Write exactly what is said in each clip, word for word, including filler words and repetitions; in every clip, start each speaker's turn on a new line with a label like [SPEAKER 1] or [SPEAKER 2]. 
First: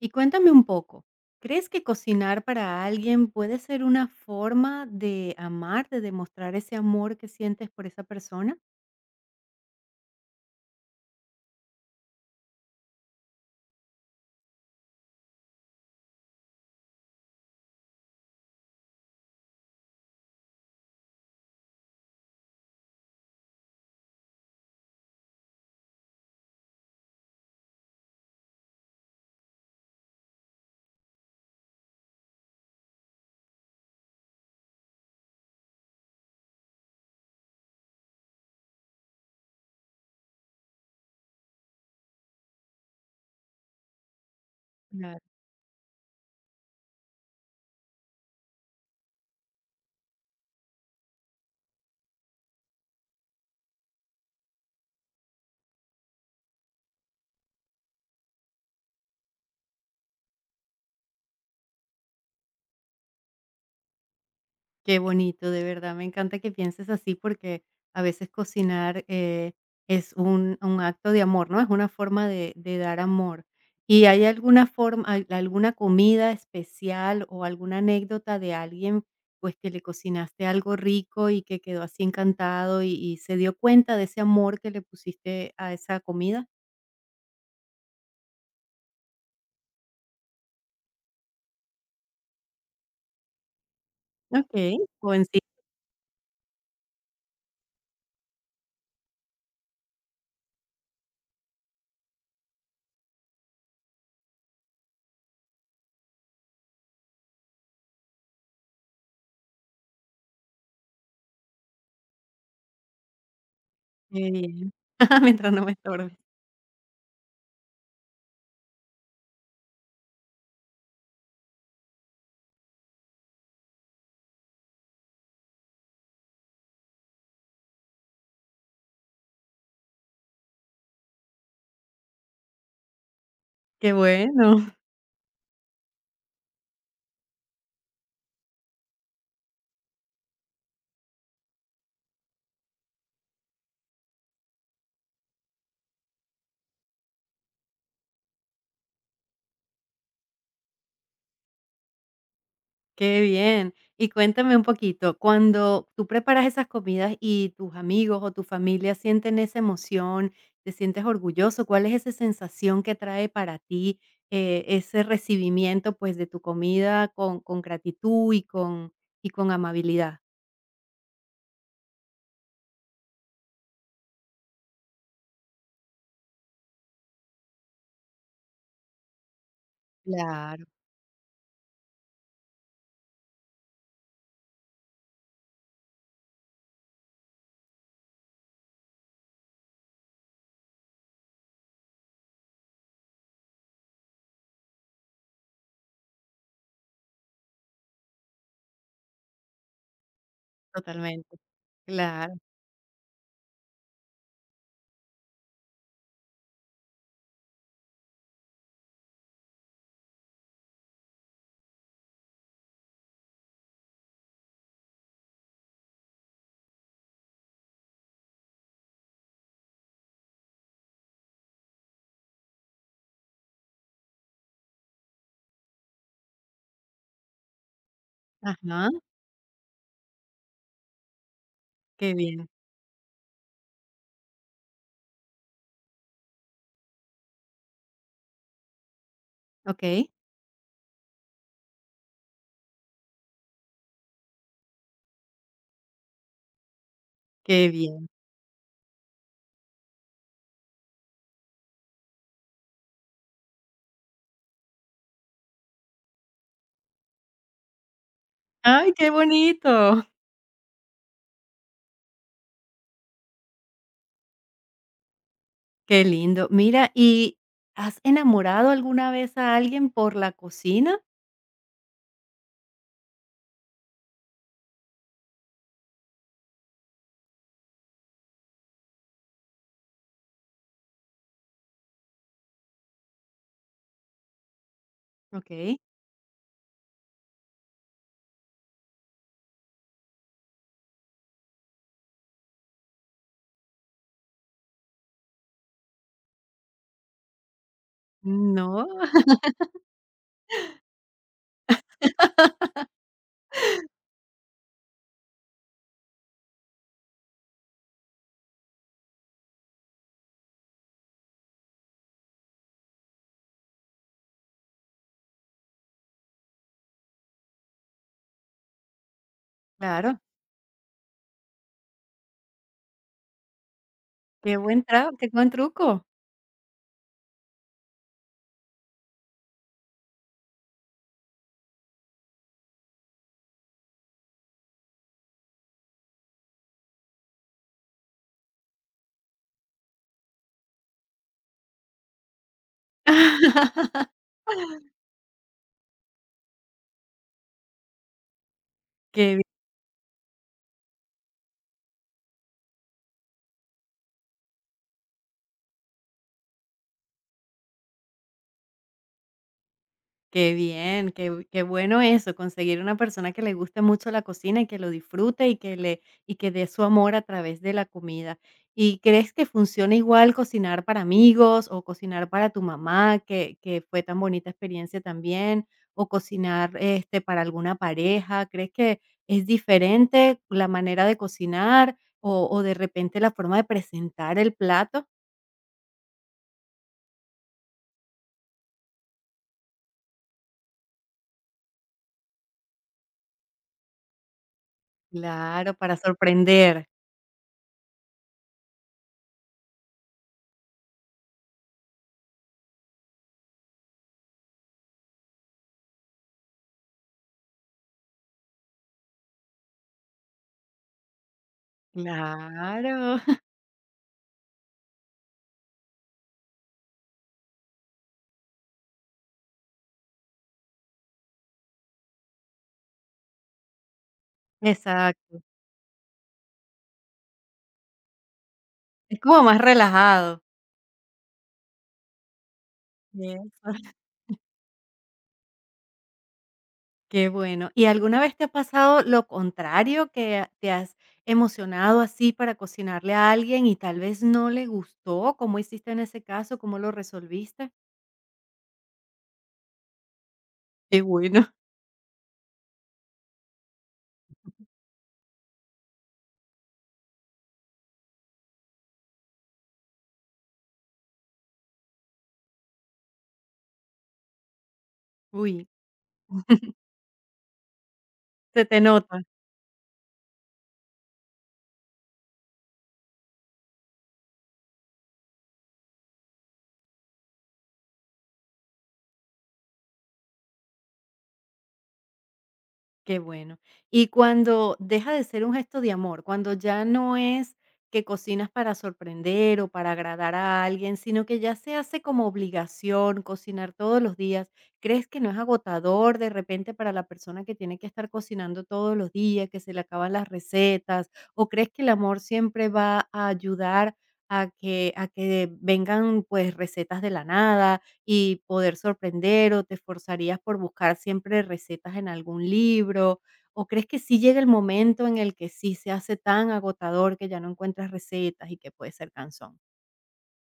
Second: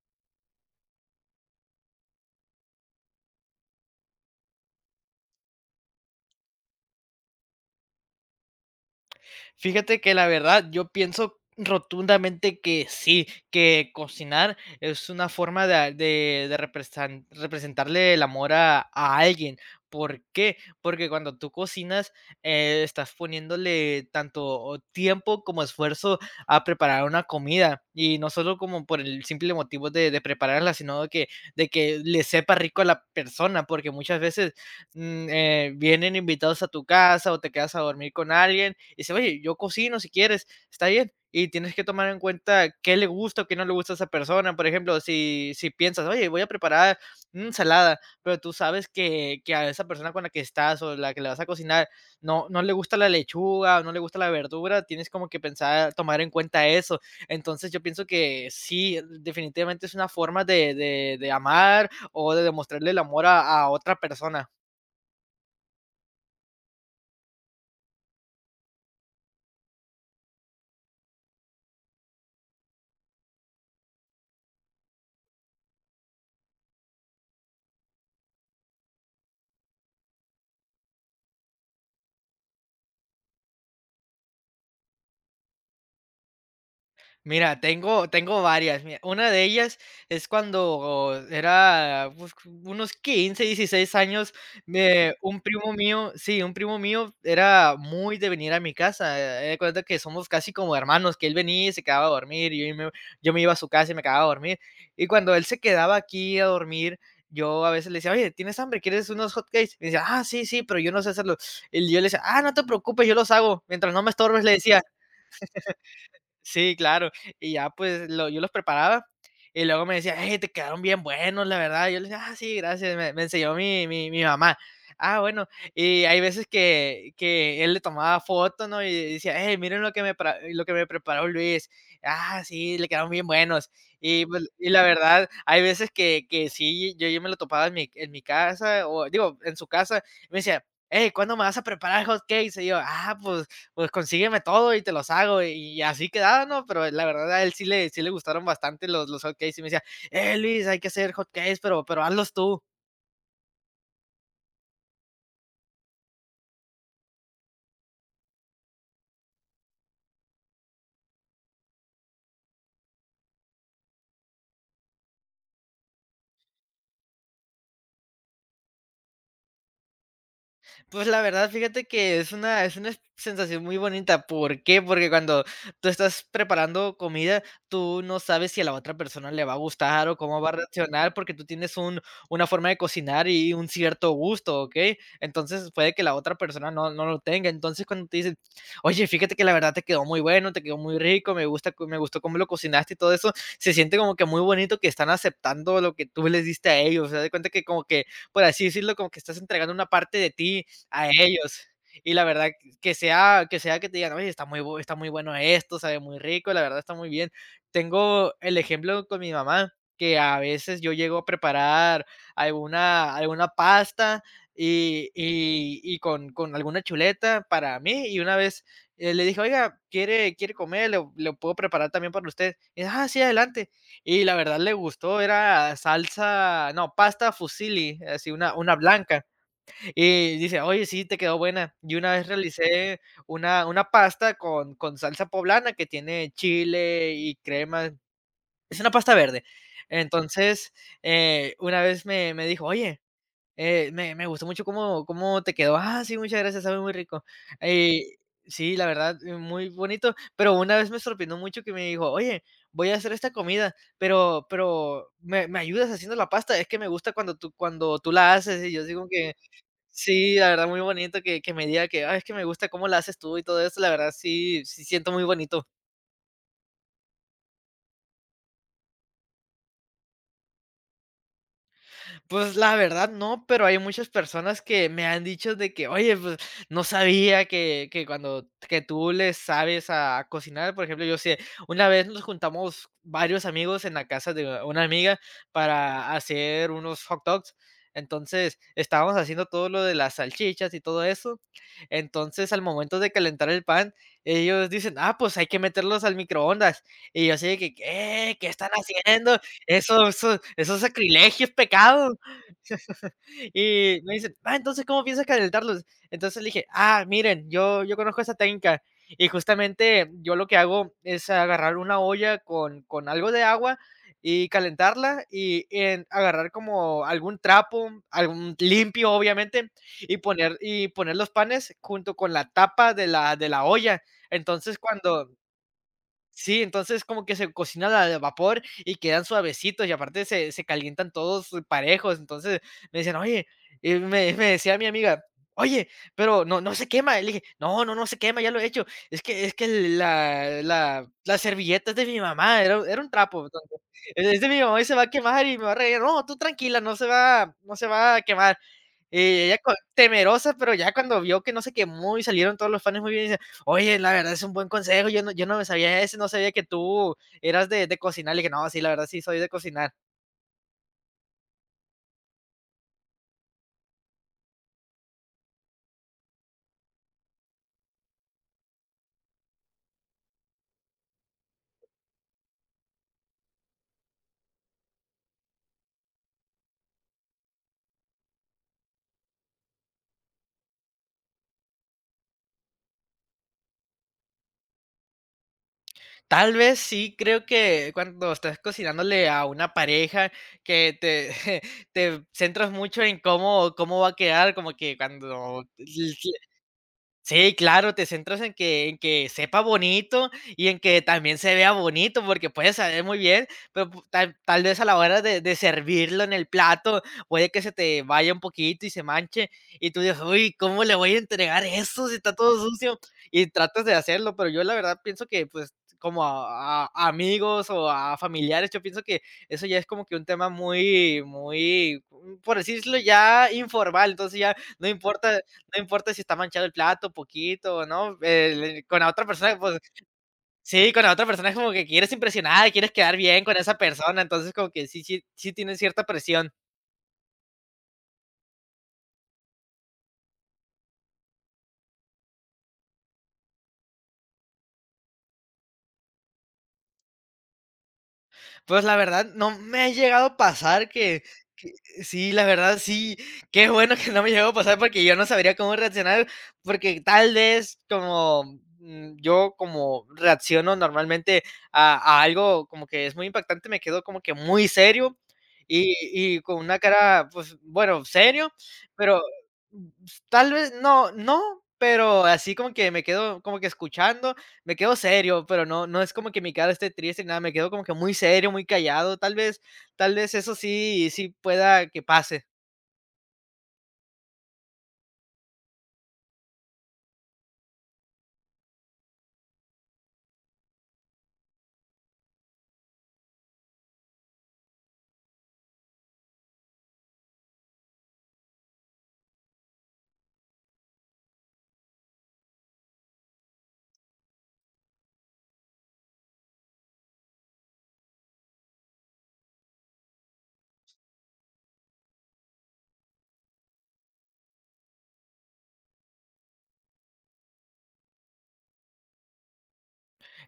[SPEAKER 1] Y cuéntame un poco, ¿crees que cocinar para alguien puede ser una forma de amar, de demostrar ese amor que sientes por esa persona?
[SPEAKER 2] Fíjate que la verdad, yo pienso rotundamente que sí, que cocinar es una forma de de de represan representarle el amor a a alguien. ¿Por qué? Porque cuando tú cocinas, eh, estás poniéndole tanto tiempo como esfuerzo a preparar una comida, y no solo como por el simple motivo de de prepararla, sino de que de que le sepa rico a la persona, porque muchas veces mm, eh, vienen invitados a tu casa o te quedas a dormir con alguien y dice: "Oye, yo cocino si quieres, está bien". Y tienes que tomar en cuenta qué le gusta o qué no le gusta a esa persona. Por ejemplo, si, si piensas: "Oye, voy a preparar una ensalada", pero tú sabes que, que a esa persona con la que estás o la que le vas a cocinar no, no le gusta la lechuga o no le gusta la verdura, tienes como que pensar, tomar en cuenta eso. Entonces yo pienso que sí, definitivamente es una forma de, de- de amar o de demostrarle el amor a a otra persona.
[SPEAKER 1] Qué bonito, de verdad, me encanta que pienses así porque a veces cocinar eh, es un, un acto de amor, ¿no? Es una forma de, de dar amor. ¿Y hay alguna forma, al- alguna comida especial o alguna anécdota de alguien, pues que le cocinaste algo rico y que quedó así encantado y, y se dio cuenta de ese amor que le pusiste a esa comida?
[SPEAKER 2] Mira, tengo, tengo varias. Mira, una de ellas es cuando era, pues, unos quince dieciséis años.
[SPEAKER 1] Ok.
[SPEAKER 2] me,
[SPEAKER 1] O
[SPEAKER 2] un
[SPEAKER 1] sí,
[SPEAKER 2] primo mío, sí, un primo mío era muy de venir a mi casa. eh, de cuenta que somos casi como hermanos, que él venía y se quedaba a dormir, y yo me, yo me iba a su casa y me quedaba a dormir. Y cuando él se quedaba aquí a dormir, yo a veces le decía: "Oye, ¿tienes hambre? ¿Quieres unos hotcakes?". Y me decía: "Ah, sí, sí, pero yo no sé hacerlo". Y yo le decía: "Ah, no te preocupes, yo los hago. Mientras no me
[SPEAKER 1] qué
[SPEAKER 2] estorbes", le
[SPEAKER 1] bien.
[SPEAKER 2] decía.
[SPEAKER 1] Mientras no me estorbes.
[SPEAKER 2] Sí, claro. Y ya, pues, lo yo los preparaba, y luego me decía: "Hey, te quedaron bien buenos, la verdad". Yo le decía: "Ah, sí, gracias, me me enseñó mi mi mi mamá". Ah, bueno, y hay veces que que él le tomaba fotos, ¿no? Y decía: "Hey, miren lo que me pra lo que me preparó Luis. Ah, sí, le quedaron bien buenos".
[SPEAKER 1] Qué
[SPEAKER 2] Y, pues, y
[SPEAKER 1] bueno.
[SPEAKER 2] la verdad, hay veces que que sí, yo yo me lo topaba en mi en mi casa, o digo, en su casa, y me decía: "Hey, ¿cuándo me vas a preparar hot cakes?". Y yo: "Ah, pues, pues consígueme todo y te los hago". Y así quedaba, ¿no? Pero la verdad a él sí le, sí le gustaron bastante los, los hotcakes y me decía: eh, "Luis, hay que hacer hotcakes, pero, pero hazlos tú".
[SPEAKER 1] Qué bien. Y cuéntame un poquito, cuando tú preparas esas comidas y tus amigos o tu familia sienten esa emoción, te sientes orgulloso, ¿cuál es esa sensación que trae para ti eh, ese recibimiento pues de tu comida con, con gratitud y con, y con amabilidad?
[SPEAKER 2] Pues la verdad, fíjate que es una es una sensación muy bonita. ¿Por qué? Porque cuando tú estás preparando comida, tú no sabes si a la otra persona le va a gustar o cómo va a
[SPEAKER 1] Claro,
[SPEAKER 2] reaccionar, porque tú tienes un una forma de cocinar y un cierto gusto, ¿ok? Entonces, puede que la otra persona no no lo tenga. Entonces, cuando te dicen: "Oye, fíjate que la verdad te quedó muy bueno, te quedó muy rico, me gusta co me gustó cómo lo cocinaste y todo eso", se siente como que muy bonito que están aceptando lo que tú les diste a ellos. O sea, de cuenta que como que, por así decirlo, como que estás entregando una parte de ti a
[SPEAKER 1] totalmente.
[SPEAKER 2] ellos. Y la
[SPEAKER 1] Claro.
[SPEAKER 2] verdad que sea que sea que te digan: "Oye, está muy bu está muy bueno esto, sabe muy rico, la verdad está muy bien". Tengo el ejemplo con mi mamá, que a veces yo llego a preparar alguna alguna pasta y y y con con alguna chuleta para mí, y una vez, eh, le dije: "Oiga, ¿quiere quiere comer? ¿Le le puedo preparar también para usted?". Y: "Ah, sí, adelante". Y la verdad le gustó. Era salsa no, pasta fusilli, así una una
[SPEAKER 1] Ajá,
[SPEAKER 2] blanca. Y dice: "Oye, sí, te quedó buena". Y una
[SPEAKER 1] qué
[SPEAKER 2] vez
[SPEAKER 1] bien.
[SPEAKER 2] realicé una una pasta con con salsa poblana que tiene chile y crema. Es una pasta verde.
[SPEAKER 1] Ok,
[SPEAKER 2] Entonces, eh, una vez me me dijo: "Oye, eh, me me gustó mucho cómo cómo te quedó". "Ah, sí, muchas gracias, sabe muy rico".
[SPEAKER 1] qué bien.
[SPEAKER 2] Y sí, la verdad, eh, muy bonito, pero una vez me sorprendió mucho que me dijo: "Oye, voy a hacer esta comida, pero pero, ¿me me ayudas haciendo la pasta? Es que me gusta cuando tú cuando tú la haces". Y yo
[SPEAKER 1] Ay,
[SPEAKER 2] digo
[SPEAKER 1] qué
[SPEAKER 2] que
[SPEAKER 1] bonito.
[SPEAKER 2] sí, la verdad muy bonito que que me diga que: "Ah, es que me gusta cómo la haces tú", y todo eso. La verdad sí sí siento muy bonito.
[SPEAKER 1] Qué lindo. Mira, ¿y has enamorado alguna vez a alguien por la cocina?
[SPEAKER 2] Pues la verdad no, pero hay muchas personas que me han dicho de que: "Oye, pues no sabía que que cuando que tú les sabes a cocinar". Por ejemplo, yo sé, una vez nos juntamos varios amigos en la casa de una amiga
[SPEAKER 1] ¿Ok?
[SPEAKER 2] para hacer unos hot dogs. Entonces, estábamos haciendo todo lo de las salchichas y todo eso. Entonces, al momento de calentar el pan, ellos dicen: "Ah, pues hay que meterlos al microondas". Y yo así de que: "¿Qué? ¿Qué están
[SPEAKER 1] No,
[SPEAKER 2] haciendo? Eso eso eso es sacrilegio, es pecado". Y me dicen: "Ah, entonces, ¿cómo piensas calentarlos?". Entonces le dije: "Ah, miren, yo yo conozco esa técnica". Y justamente yo lo que hago es agarrar una olla con con algo de agua y calentarla y en agarrar como algún trapo, algún limpio, obviamente, y
[SPEAKER 1] claro,
[SPEAKER 2] poner y poner los panes junto con la tapa de la de la olla.
[SPEAKER 1] qué
[SPEAKER 2] Entonces,
[SPEAKER 1] buen tra qué
[SPEAKER 2] cuando
[SPEAKER 1] buen truco.
[SPEAKER 2] sí, entonces como que se cocinan al vapor y quedan suavecitos y aparte se, se calientan todos parejos. Entonces me dicen: "Oye", y me, me decía mi amiga: "Oye, pero no, no se quema". Le dije: "No, no, no se quema, ya lo he hecho. Es que, es que la, la, la servilleta es de mi mamá, era, era un trapo". Entonces, es es de mi mamá y se va a quemar y me va a reír. No, tú tranquila, no se va, no se va a quemar. Y
[SPEAKER 1] Qué
[SPEAKER 2] ella co- temerosa, pero ya cuando vio que no se quemó y salieron todos los fans muy bien. Oye, la verdad es un buen consejo. Yo no, yo no me sabía ese, no sabía que tú eras de, de cocinar. Le dije: "No, sí, la verdad sí soy de cocinar".
[SPEAKER 1] Qué bien, qué bu qué bueno eso, conseguir una persona que le guste mucho la cocina y que lo disfrute y que le y que dé su amor a través de la comida. ¿Y crees que funciona igual cocinar para amigos o cocinar para tu mamá, que que fue tan bonita experiencia también, o cocinar, este, para alguna pareja? ¿Crees que es diferente la manera de cocinar o o de repente la forma de presentar el plato?
[SPEAKER 2] Tal vez sí, creo que cuando estás cocinándole a una pareja, que te, te centras mucho en cómo, cómo va a quedar, como que cuando
[SPEAKER 1] Claro, para sorprender.
[SPEAKER 2] sí, claro, te centras en que en que sepa bonito y en que también se vea bonito, porque puede saber muy bien, pero pu tal tal vez a la hora de de servirlo en el plato, puede que se te vaya un poquito y se manche, y tú dices: "Uy, ¿cómo le voy a entregar eso si está todo sucio?".
[SPEAKER 1] Claro.
[SPEAKER 2] Y tratas de hacerlo, pero yo la verdad pienso que, pues, como a a a amigos o a familiares, yo pienso que eso ya es como que un tema muy muy, por decirlo ya informal, entonces ya no importa
[SPEAKER 1] Exacto.
[SPEAKER 2] no importa si está manchado el plato poquito, ¿no? El con la
[SPEAKER 1] Es
[SPEAKER 2] otra
[SPEAKER 1] como
[SPEAKER 2] persona,
[SPEAKER 1] más
[SPEAKER 2] pues
[SPEAKER 1] relajado.
[SPEAKER 2] sí, con la otra persona es como que quieres impresionar, quieres quedar
[SPEAKER 1] Y
[SPEAKER 2] bien con esa persona, entonces como que sí sí sí tienes cierta presión.
[SPEAKER 1] Qué bueno. ¿Y alguna vez te ha pasado lo contrario, que te has emocionado así para cocinarle a alguien y tal vez no le gustó? ¿Cómo hiciste en ese caso? ¿Cómo lo resolviste?
[SPEAKER 2] Pues la verdad, no me ha llegado a pasar
[SPEAKER 1] Qué
[SPEAKER 2] que
[SPEAKER 1] bueno.
[SPEAKER 2] que sí, la verdad sí, qué bueno que no me llegó a pasar porque yo no sabría cómo reaccionar, porque tal vez como, mm, yo como reacciono normalmente a a algo como que es muy impactante, me quedo como que muy serio
[SPEAKER 1] Uy,
[SPEAKER 2] y y con una cara, pues, bueno, serio,
[SPEAKER 1] se te
[SPEAKER 2] pero
[SPEAKER 1] nota.
[SPEAKER 2] mm, tal vez no, no, pero así como que me quedo como que escuchando me quedo serio, pero no, no es como que mi cara esté triste ni nada, me quedo como que muy serio, muy callado, tal vez, tal vez eso sí, sí pueda que pase.
[SPEAKER 1] Qué bueno. Y cuando deja de ser un gesto de amor, cuando ya no es que cocinas para sorprender o para agradar a alguien, sino que ya se hace como obligación cocinar todos los días, ¿crees que no es agotador de repente para la persona que tiene que estar cocinando todos los días, que se le acaban las recetas? ¿O crees que el amor siempre va a ayudar a que, a que vengan pues recetas de la nada, y poder sorprender, o te esforzarías por buscar siempre recetas en algún libro, o crees que sí llega el momento en el que sí se hace tan agotador que ya no encuentras recetas y que puede ser cansón?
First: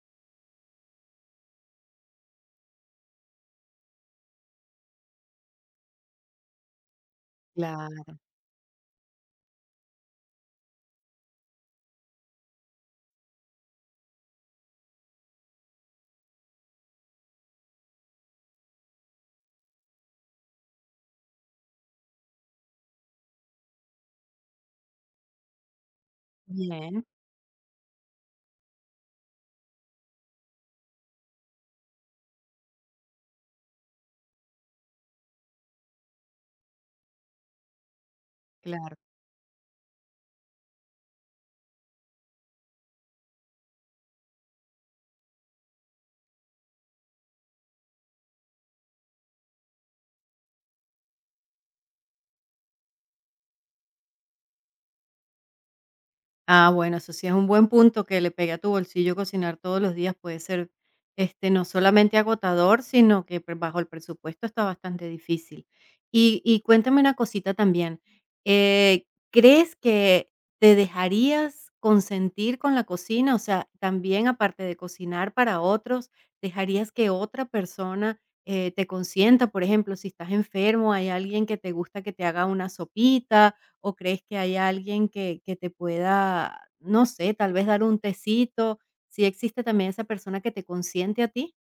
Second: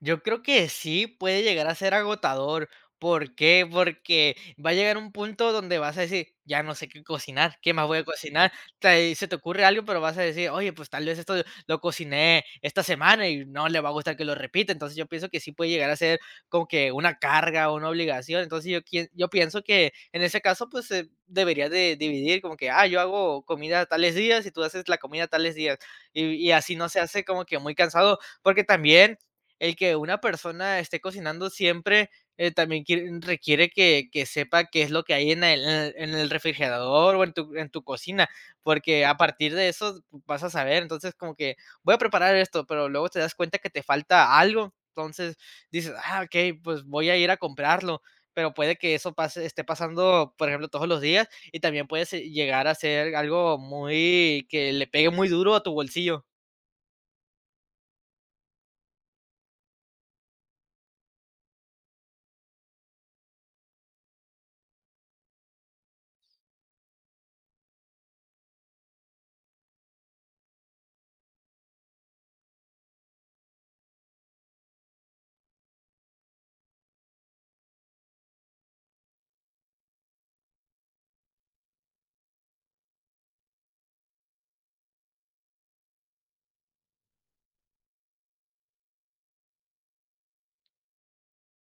[SPEAKER 2] Yo creo que sí puede llegar a ser agotador. ¿Por qué? Porque va a llegar un punto donde vas a decir: "Ya no sé qué cocinar, ¿qué más voy a
[SPEAKER 1] Claro.
[SPEAKER 2] cocinar?". Te- se te ocurre algo, pero vas a decir: "Oye, pues tal vez esto lo cociné esta semana y no le va a gustar que lo repita". Entonces yo pienso que sí puede llegar a ser como que una carga, una obligación. Entonces yo, quien- yo pienso que en ese caso, pues eh, deberías de dividir como que: "Ah, yo hago comida tales días y tú haces la comida tales días". y y así no se
[SPEAKER 1] Bien.
[SPEAKER 2] hace como que muy cansado porque también el que una persona esté cocinando siempre eh, también quiere- requiere que, que sepa qué es lo que hay en el, en el- en el refrigerador o en tu, en tu cocina,
[SPEAKER 1] Claro.
[SPEAKER 2] porque a partir de eso vas a saber, entonces como que voy a preparar esto, pero luego te das cuenta que te falta algo, entonces dices, ah, ok, pues voy a ir a comprarlo. Pero puede que eso pase, esté pasando, por ejemplo, todos los días y también puede ser- llegar a ser algo muy que le pegue muy duro a tu bolsillo.
[SPEAKER 1] Ah, bueno, eso sí es un buen punto. Que le pegue a tu bolsillo cocinar todos los días puede ser, este, no solamente agotador, sino que pues, bajo el presupuesto está bastante difícil. Y, y cuéntame una cosita también. eh, ¿Crees que te dejarías consentir con la cocina? O sea, también aparte de cocinar para otros, ¿dejarías que otra persona eh, te consienta? Por ejemplo, si estás enfermo, hay alguien que te gusta que te haga una sopita o crees que hay alguien que, que te pueda, no sé, tal vez dar un tecito? Si existe también esa persona que te consiente a ti.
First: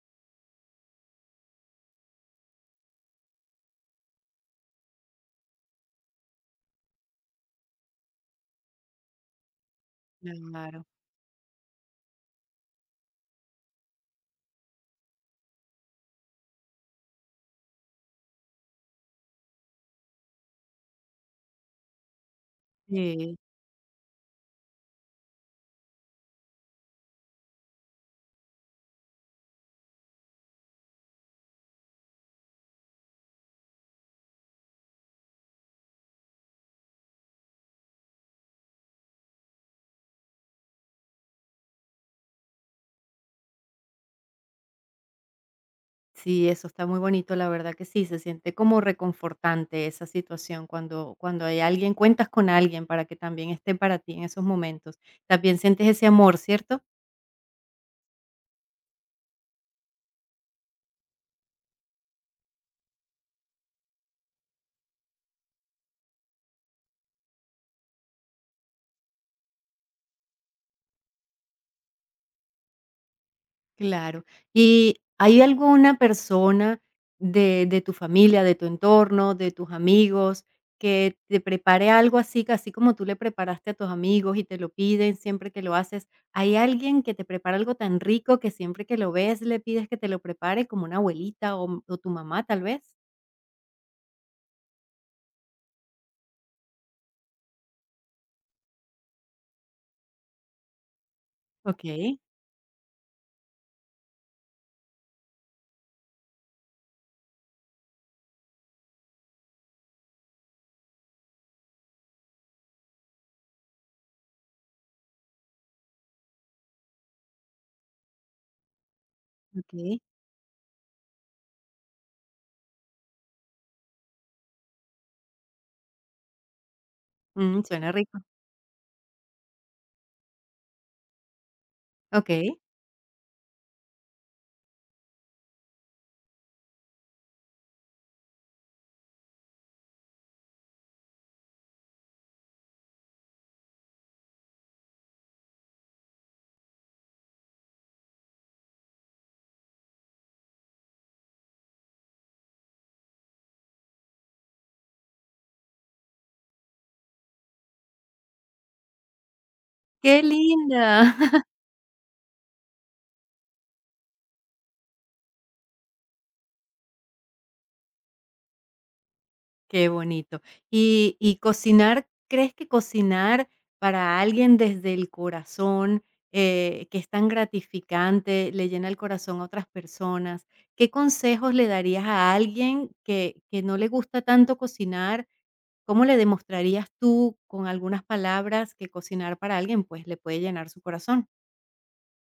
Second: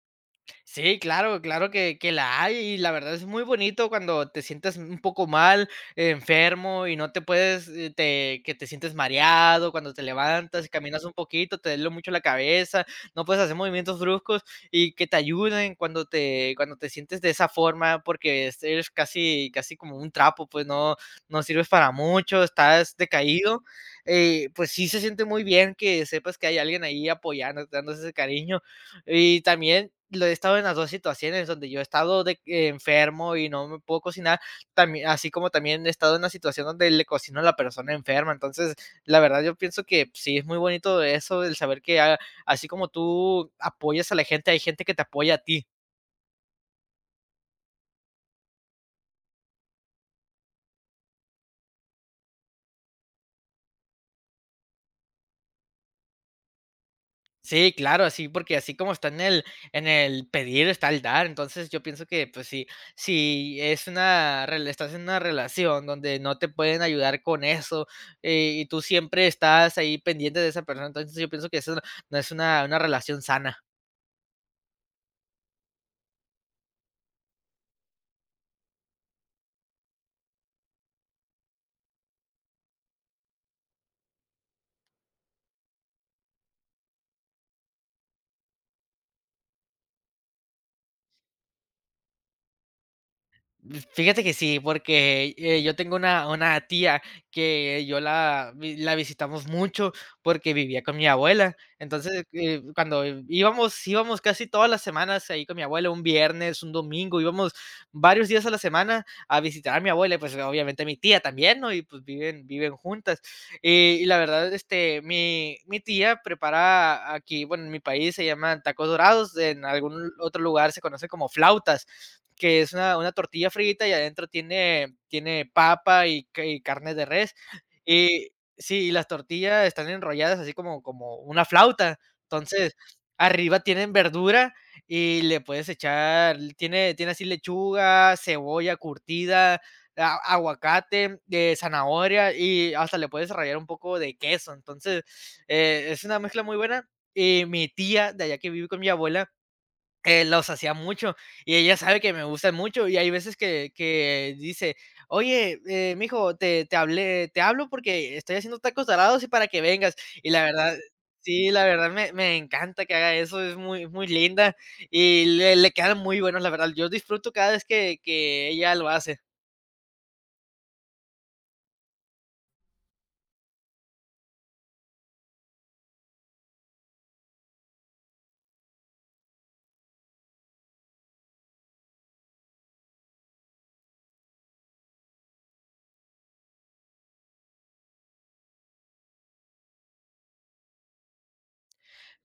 [SPEAKER 2] Sí, claro, claro que, que la hay y la verdad es muy bonito cuando te sientes un poco mal, eh, enfermo y no te puedes, eh, te, que te sientes mareado, cuando te levantas y
[SPEAKER 1] Claro.
[SPEAKER 2] caminas un poquito, te duele mucho la cabeza, no puedes hacer movimientos bruscos y que te ayuden cuando te, cuando te sientes de esa forma porque es- eres casi, casi como un trapo, pues no, no sirves para mucho, estás
[SPEAKER 1] Sí,
[SPEAKER 2] decaído. Eh, pues sí se siente muy bien que sepas que hay alguien ahí apoyando, dándote ese cariño y también lo he estado en las dos situaciones donde yo he estado de, eh, enfermo y no me puedo cocinar, también, así como también he estado en una situación donde le cocino a la persona enferma. Entonces, la verdad yo pienso que sí es muy bonito eso, el saber que ah, así como tú apoyas a la gente, hay gente que te apoya a ti.
[SPEAKER 1] sí, eso está muy bonito, la verdad que sí, se siente como reconfortante esa situación cuando, cuando hay alguien, cuentas con alguien para que también esté para ti en esos momentos. También sientes ese amor, ¿cierto?
[SPEAKER 2] Sí, claro, así porque así como está en el en el pedir, está el dar. Entonces, yo pienso que, pues, sí, si es una rela estás en una relación donde no te pueden ayudar con eso, eh, y tú siempre estás ahí pendiente de esa persona, entonces yo pienso que eso no es una una relación sana.
[SPEAKER 1] Claro. ¿Y hay alguna persona de de tu familia, de tu entorno, de tus amigos, que te prepare algo así, así como tú le preparaste a tus amigos y te lo piden siempre que lo haces? ¿Hay alguien que te prepara algo tan rico que siempre que lo ves le pides que te lo prepare, como una abuelita o o tu mamá, tal vez?
[SPEAKER 2] Fíjate que sí, porque, eh, yo tengo una una tía que yo la vi la visitamos mucho porque vivía con mi abuela.
[SPEAKER 1] Okey,
[SPEAKER 2] Entonces, eh, cuando íbamos íbamos casi todas las semanas ahí con mi abuela, un viernes, un domingo, íbamos varios días a la semana a visitar a mi abuela y, pues, obviamente a mi tía también, ¿no? Y, pues, viven viven juntas. Y, y la verdad, este, mi, mi tía prepara aquí, bueno, en mi país se llaman tacos dorados, en
[SPEAKER 1] okey.
[SPEAKER 2] algún otro lugar se conoce como flautas, que es una, una tortilla frita y adentro tiene, tiene papa y, ca- y carne de res.
[SPEAKER 1] Mm, suena rico.
[SPEAKER 2] Y sí, y las tortillas están enrolladas así como, como una flauta.
[SPEAKER 1] Okey.
[SPEAKER 2] Entonces, arriba tienen verdura y le puedes echar, tiene, tiene así lechuga, cebolla curtida, a- aguacate, eh, zanahoria y hasta le puedes rallar un poco de queso. Entonces, eh, es una mezcla muy buena. Y mi tía, de allá que vive con mi abuela, eh, los hacía mucho y ella sabe que me gustan mucho y hay veces que, que dice, oye, eh, mijo, te, te, hablé, te hablo porque estoy haciendo tacos dorados y para que vengas.
[SPEAKER 1] ¡Qué
[SPEAKER 2] Y la verdad...
[SPEAKER 1] linda!
[SPEAKER 2] Sí, la verdad me, me encanta que haga eso, es muy, muy linda y le, le quedan muy buenos, la verdad. Yo disfruto cada vez que, que ella lo hace.
[SPEAKER 1] Qué bonito. Y y cocinar, ¿crees que cocinar para alguien desde el corazón, eh, que es tan gratificante, le llena el corazón a otras personas? ¿Qué consejos le darías a alguien que que no le gusta tanto cocinar? ¿Cómo le demostrarías tú con algunas palabras que cocinar para alguien, pues, le puede llenar su corazón?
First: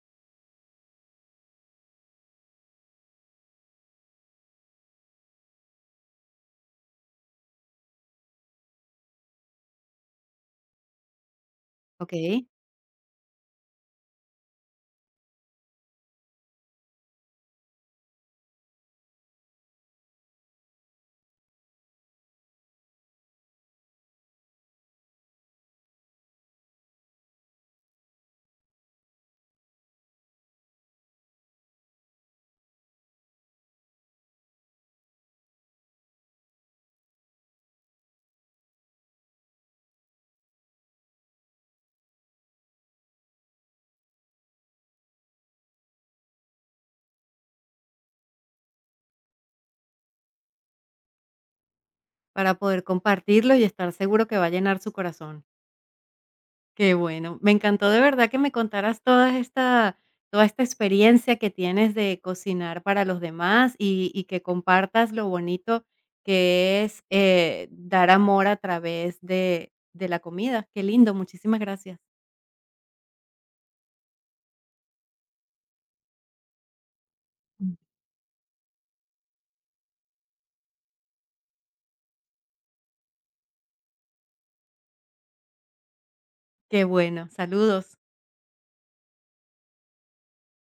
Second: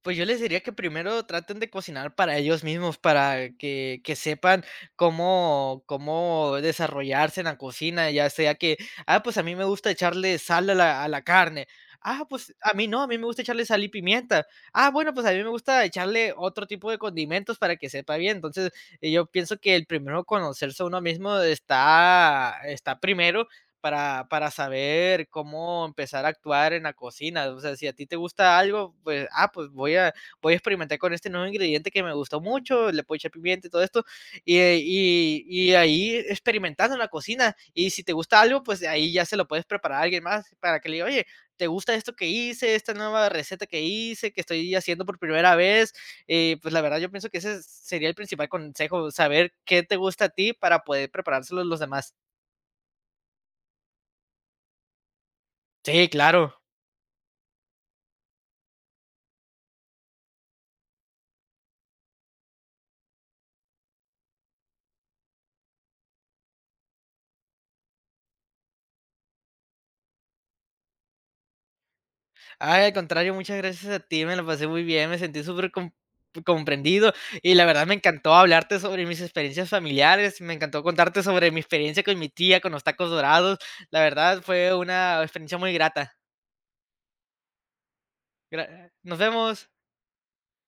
[SPEAKER 2] Pues yo les diría que primero traten de cocinar para ellos mismos, para que que sepan cómo cómo desarrollarse en la cocina, ya sea que, ah, pues a mí me gusta echarle sal a la a la carne. Ah,
[SPEAKER 1] Okey.
[SPEAKER 2] pues a mí no, a mí me gusta echarle sal y pimienta. Ah, bueno, pues a mí me gusta echarle otro tipo de condimentos para que sepa bien. Entonces, eh, yo pienso que el primero conocerse a uno mismo está está primero para para saber cómo empezar a actuar en la cocina. O sea, si a ti te gusta algo, pues, ah, pues voy a voy a experimentar con este nuevo ingrediente que me gustó mucho, le puedo echar pimienta y todo esto, y, eh, y y ahí experimentando en la cocina. Y si te gusta algo, pues ahí ya se lo puedes preparar a alguien más para que le diga: "Oye, ¿te gusta esto que hice, esta nueva receta que hice, que estoy haciendo por primera vez?". Eh, pues la verdad yo pienso que ese sería el principal consejo, saber qué te gusta a ti para poder preparárselo a los demás.
[SPEAKER 1] Para poder compartirlo y estar seguro que va a llenar su corazón.
[SPEAKER 2] Sí, claro.
[SPEAKER 1] Qué bueno. Me encantó de verdad que me contaras toda esta, toda esta experiencia que tienes de cocinar para los demás y, y que compartas lo bonito que es eh, dar amor a través de, de la comida. Qué lindo, muchísimas gracias.
[SPEAKER 2] Ay, al contrario, muchas gracias a ti, me la pasé muy bien, me sentí súper com- comprendido y la
[SPEAKER 1] Mm.
[SPEAKER 2] verdad me encantó hablarte sobre mis experiencias familiares, me encantó contarte sobre mi experiencia con mi tía, con los tacos dorados, la verdad fue una experiencia muy grata.
[SPEAKER 1] Qué bueno. Saludos.
[SPEAKER 2] Gra- Nos vemos.